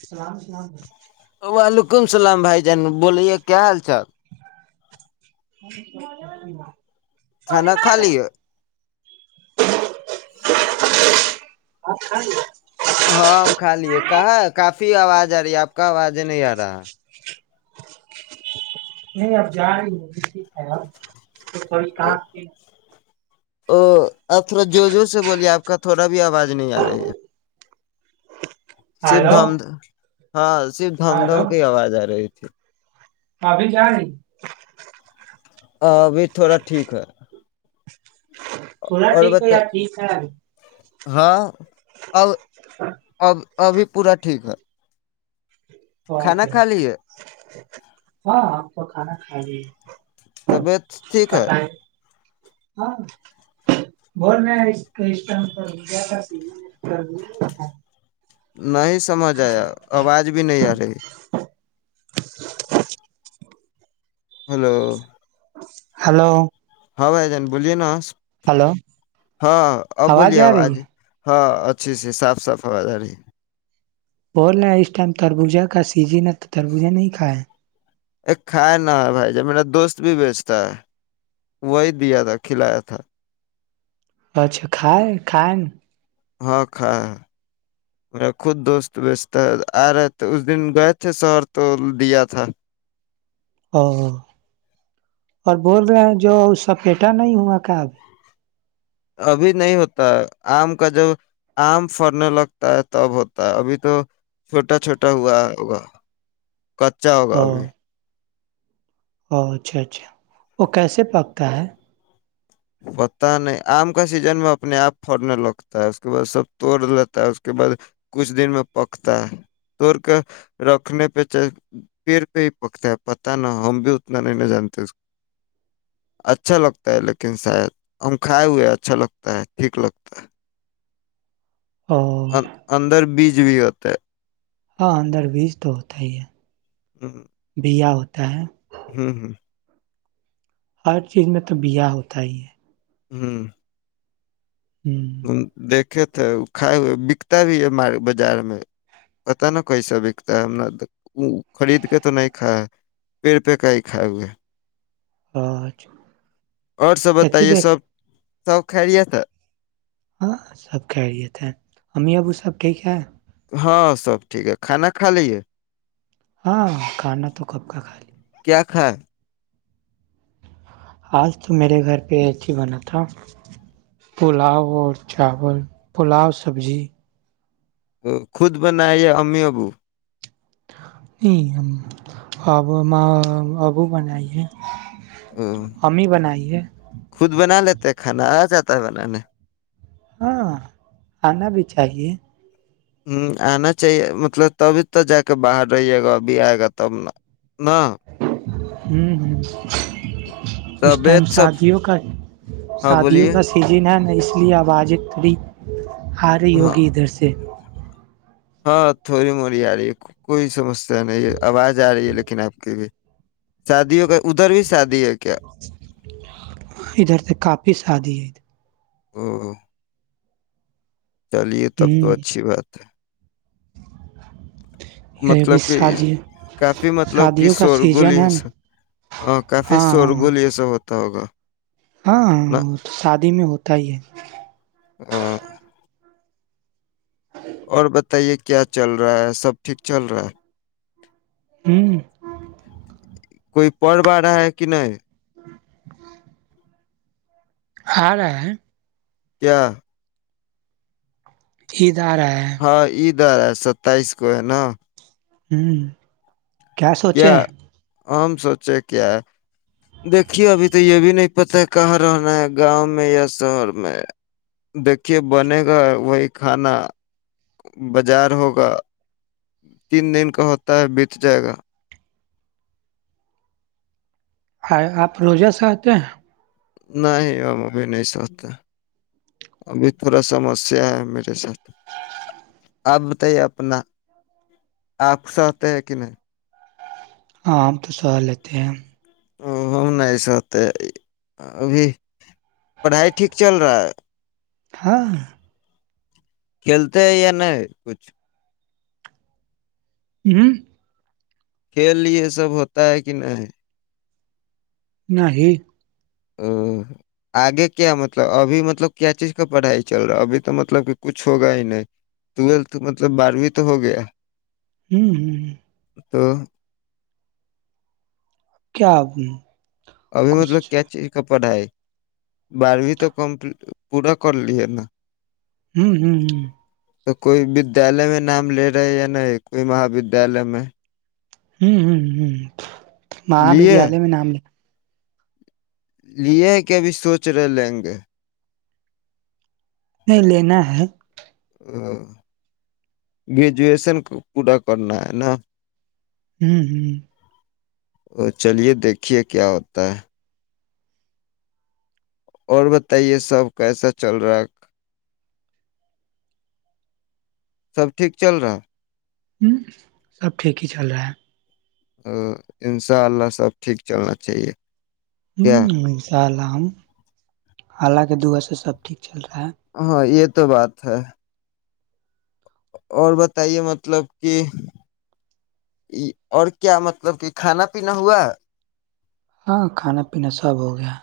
سلام سلام وعلیکم سلام بھائی جان بوولے کیا حال [inaudible] کھانا کھلائے آ [inaudible] ہاں ہم کھا لیے کہاں ہے کافی آواز آ رہی آپ کا آوازیں نہیں آ رہا نہیں اب جا رہی ہو تو ھیک ہےپ تو تھی کہاں کی آپ تھوڑا جو جوور سے بولیے آپ کا تھوڑا آواز نہیں آ رہی ہے [unintelligible] ہلو ہاں صرف دھم دھم ہلو کی آواز آ رہی [inaudible] ابھی جائ ابھی تھوڑا ٹھیک ہے تھوڑا اور ٹھیک ہے بت یار ٹھیک ہے ہاں اب اب ابھی پورا ٹھیک ہے کھانا کھا لیے ہاں ہم تو کھانا کھلائے طبیعت ٹھیک ہے [unintelligible] نہیں سمجھ آیا آواز بھی نہیں آرہی ہلو ہلو ہاں بھائی جن بولیے نا ہلو ہاں آواز ابولیے آ رہی آوج ہے ہاں اچھے سے صاف صفائی آرہی ہے بول رہے اس ٹائم تربوجا کا سیجن تو تربوجا نہیں کھا ہے ا کھائے نہ ہے بھائی جب میرا دوست بھی بیچتا ہے وہی دیا تھا کھلایا تھا اچھا کائے کائے ہاں کا میرا خود دوست بیچتا ہے آ رہے تھے اس دن گئے تھے شہر تو دیا تھا او اور بول رہے ہیں جو اس سپیٹا نہیں ہوا کیا ابھی ابھی نہیں ہوتا ہے آم کا جب آم فرنے لگتا ہے تب ہوتا ہے ابھی تو چھوٹا چھوٹا ہوا ہوگا کچا ہوگا او ابھی او اچھا اچھا وہ کیسے پکتا ہے پتا نہیں آم کا سیزن میں اپنے آپ پڑنے لگتا ہے اس کے بعد سب توڑ لیتا ہے اس کے بعد کچھ دن میں پکتا ہے توڑ کے رکھنے پہ پیر پہ ہی پکتا ہے پتا نہ ہم بھی اتنا نہیں نہ جانتے اچھا لگتا ہے ل لیکن شاید ہم کھائے ہوئے اچھا لگتا ہے ٹھیک لگتا ہے او اندر بیچ جیی ہوت ہے ہاں اندر بیج توتا ہی ہے ہوں دیا ہوتا ہے ہوں ہوں ہر چیز میں تو بیاہ ہوتا ہی ہے ہوں ہ دیکھے تو تو کائے ہوئے بکتا بھی ہےار بازار میں پتا نا کیسا بکتا ہے ہم نے خرید کے تو نہیں کھ پیڑ پہ کا ہی کائے ہوئے ہے پانچ اور سب بتائیے سب سب خا رہیے ت ہاں سب کہریت ہے امی ابو سب ٹھیک ہے ہاں سب ٹھیک ہے کھانا کھا لیے ہاں کھانا تو کب کا خالی ہھ آج تو میرے گھر پہ ایک ہی بنا تھا پلاؤ اور چاول پلاؤ سبزی تو خود بنا امی ابو نہیں ہم اب ہم ابو بنائیے او خود بنا لیتا کھانا آ جاتا ہے بنانے ہاں آنا بھی چاہیے ہ آنا چاہیے مطلب تبھی تو جا کے باہر رہیے گا ابھی آئے گا تب ن ہ ہ اس ٹائم طبیعت سب شادیوں کا ہاں شادیوں بولیے کا سیزن ہے نا اس اصلی آواز ات بھی ہارے ہاں یوگی ادھر سے ہاں تھوڑی موڑی آ رہی ہے کوئی سمسیا نہیں ہے آواز آ رہی ہے لیکن آپ کی بھی شادیوں کا ادھر بھی شادی ہے کیا ادھر تو کافی شادی ہے ہوں چلیے تب تو ہ اچھی بات ہے [unintelligible] یہ بھی مطلب کہ شادی کافی مطلب کہ شادیوں کا شور سیزن گلی ہے نا ایسا ہ کافی ہاں شور ہاں گلی ایسا ہوتا ہوگا ہاں ہاں نا وہ تو شادی میں ہوتا ہی ہے آ اور بتائیے کیا چل رہا ہے سب ٹھیک چل رہا ہے ہوں کوئی پرو آ رہا ہے کہ نہیں ہ [inaudible] آ رہ [inaudible] کیا ایک جا رہا ہے ادھر ہے ستائیس کو ہے نا ہوں کیا سوچیں ہم سوچے کیا ہے دیکھیے ابھی تو یہ بھی نہیں پتا ہے کہاں رہنا ہے گاؤں میں یا شہر میں دیکے بنے گا وہی کھانا بازار ہوگا تین دن کا ہوتا ہے بیت جائے گا ہ آپ روجہ سے آتے ہیں نہیں ہم ابھی نہیں سوچتا ابھی تھوڑا سمسیا ہے میرے ساتھ اب تو یہ اپنا آپساہتے ہے کہ نہیں ہاں ہم تو سہا لیتے ہیں اوم نہیں ایسا ہوتے ہے ابھی پڑھائی ٹھیک چل رہا ہے [unintelligible] ہاں کھیلتے ہیں یا نہیں کچھ ہوں کھیل یہ سب ہوتا ہے کہ نہیں نہیں ا آگے کیا مطلب ابھی مطلب کیا چیز کا پڑھائی چل رہا ہے ابھی تو مطلب کہ کچھ ہوگا ہی نہیں ٹویلتھ مطلب بارہویں تو ہو گیا ہوں ہ ہ [unintelligible] تو [inaudible] کیا ابھی مطلب کچھ کیا چیز ک پڑھائی بارہویں تو کمپ پورا کر لیے نا ہوں ہوں ہ تو کوئی ودیالیہ میں نام لے رہے یا نہیں کوئی مہ ودیالیہ میں ہوں ہ ہ [inaudible] مہا لیے ودیالیہ میں نام ل لیے کہب سوچ رہے لیں گے نہیں لینا ہے ا گریجویشن پورا کرنا ہے نا ہوں ہوں ا چلیے دیکے کیا ہوتا ہے؟ اور بتائیے سب کیسا چل رہا سب ٹھیک چل رہا ہوں سب ٹھیک ہی چل رہا ہے ا انشاء اللہ سب ٹھیک چلنا چاہیے کیا ہسال ہمم [inaudible] حالانکہ دعا سے سب ٹھیک چل رہا ہے ہاں یہ تو بات ہے اور بتائیے مطلب کہ اور کیا مطلب کہ کھانا پینا ہوا ہاں کھانا پینا سب ہو گیا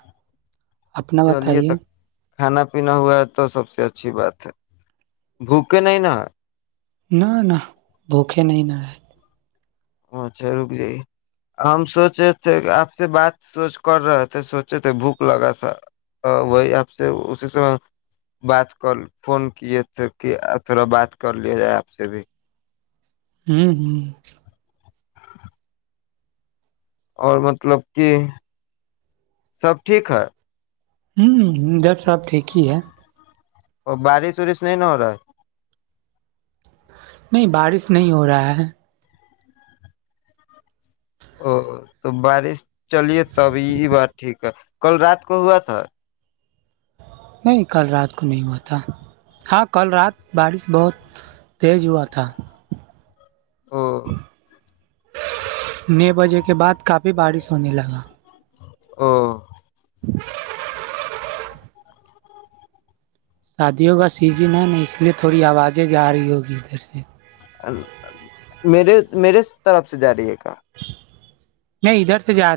اپنا چلیے بتائیے تو کھانا پینا ہوا ہے تو سب سے اچھی بات ہے بھوکے نہیں نا نہ نہ بھوکے نہیں نہ رہ اچھا رک جئی ہم سوچے تھے کہ آپ سے بات سوچ کر رہے تھے سوچے تھے بھوک لگا تھا وہی آپ سے اسی سے بات کر فون کیے تھے کہ تھوڑا بات کر لیا جائے آپ سے بھی ہوں ہوں اور مطلب کہ سب ٹھیک ہے ہوں ڈر صاحب ٹھیک ہی ہے اور بارش وارش نہیں نا ہو رہا ہے نہیں بارش نہیں ہو رہا ہے او تو بارش چلیے تبھی بات ٹھیک ہے کل رات کو ہوا تھا نہیں کل رات کو نہیں ہوا تھا ہاں کل رات بارش بہت تیز ہوا تھا ہ ن بجے کے بعد کافی بارش ہونے لگا ہ شادیوں کا سیزن ہے نا اس لیے تھوڑی آوازیں ج رہی ہوگی ادھر سے میرے میرے طرف سے جا رہی ہے کا نہیں ادھر سے جا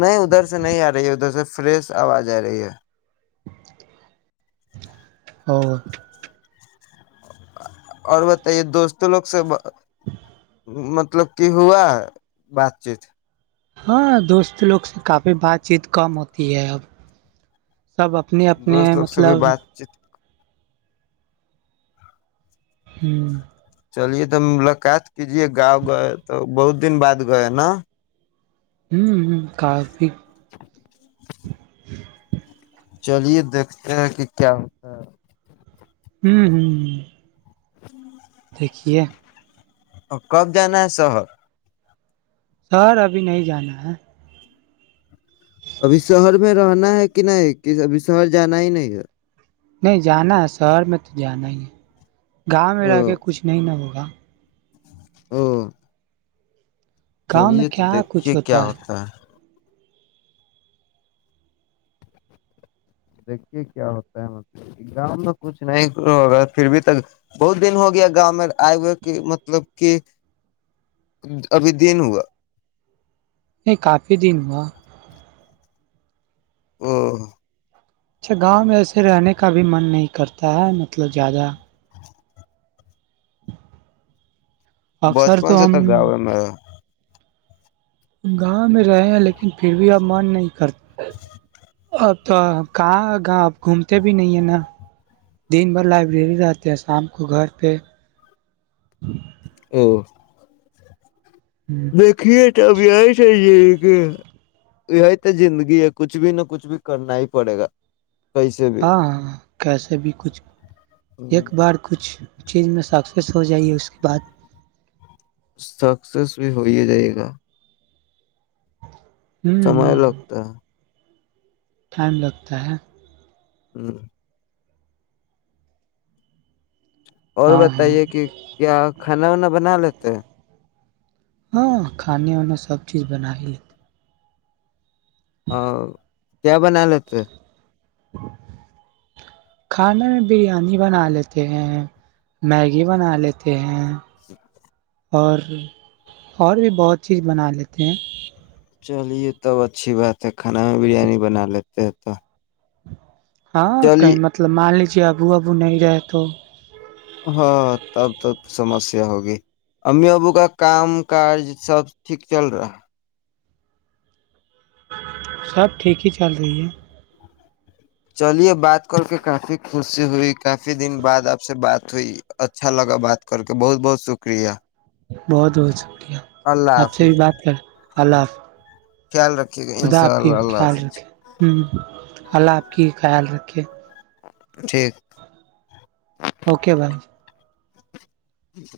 نہیں ادھر سے نہیں آ رہی ہے ادھر سے فریش آواز آ رہی ہے ہ اور بتائیے دوستوں لوگ سے مطلب کہ ہوا بات چیت ہاں دوست لوگ سے کافی بات چیت کم ہوتی ہے اب سب اپنے اپنے دوست لوگ سے بھی مطلب بات چیت ہوں چلیے ت ملاقات کیجیے گاؤں گئے تو بہت دن بعد گئے نا ہوں کافی چلیے دیکھتے ہیں کہ کیا ہوتا ہے ہوں ہوں دیک ہے اور کب جانا ہے شہر سر ابھی نہیں جانا ہے ابھی شہر میں رہنا ہے کہ نہیں کہ ابھی شہر جانا ہی نہیں ہے نہیں جانا ہے شہر میں تو جانا ہی ہے گاؤ میں رہ او کے کچھ نہیں نہ ہوگا [inaudible] گاؤں میں کرئے تو کیا دیکھے کچھ کیا ہوتا ہے؟ دیکھیے کیا ہوتا ہے مطلب گاؤں میں کچھ نہیں ہوگا پھر بھی تو بہت دن ہو گیا گاؤں میں آئے ہوئے کہ مطلب کہ ابھی دن ہوا نہیں کافی دن ہوا [inaudible] اچھا گاؤں میں ایسے رہنے کا بھی من نہیں کرتا ہے مطلب زیادہ اکثر بچپن تو سے ہم تک گاؤ ہے میں گاؤں میں رہے ہیں لیکن پھر بھی اب من نہیں کرتا اب تو کہاں گا اب گھومتے بھی نہیں ہیں نا دن بھر لائبریری رہتے ہیں شام کو گھر پہ او ہاں دیکھیے تھ اب یہ تھ یہ یہ تو زندگی ہے کچھ بھی نہ کچھ بھی کرنا ہی پڑے گا کیسے ہاں ہاں ہاں کیسے بھی کچھ بھی ایک بار کچھ چیز میں سکسیس ہو جائیے اس کے بعد سکسیس بھی ہو ہی جائے گا سمئے ہوں لگتا ہے ٹائم لگتا ہے ہوں اور ہاں ہاں بتائیے کہ کیا کھانا وانا بنا لیتے ہیں ہاں کھانے وانا سب چیز بنا ہی لیتے کیا بنال تو کھانا میں بریانی بنا لیتے ہیں میگی بنا لیتے ہیں اور اور بھی بہت چیز بنا لیتے ہیں چلیے تب اچھی بات ہے کھانا میں بریانی بنا لیتے ہیں تو ہاں چلیے کہیں مطلب مالک آبو آبو نہیں رہے تو ہاں تب تب سمسیا ہوگی امی ابو کا کام کاج سب ٹھیک چل رہا ہے سب ٹھیک ہی چل رہی ہے چلیے بات کر کے کافی خوشی ہوئی کافی دن بعد آپ سے بات ہوئی اچھا لگا بات کر کے بہت بہت شکریہ بہت بہت شکریہ اللہ آپ سے بھی حافظ بات کر ہاں اللہف خیال رکھیے گا ان خدا شاء آپ کی اللہ اللہ خیال حافظ رکھے اللہف کی خیال رکھے ٹھیک اوکے بھائی جچ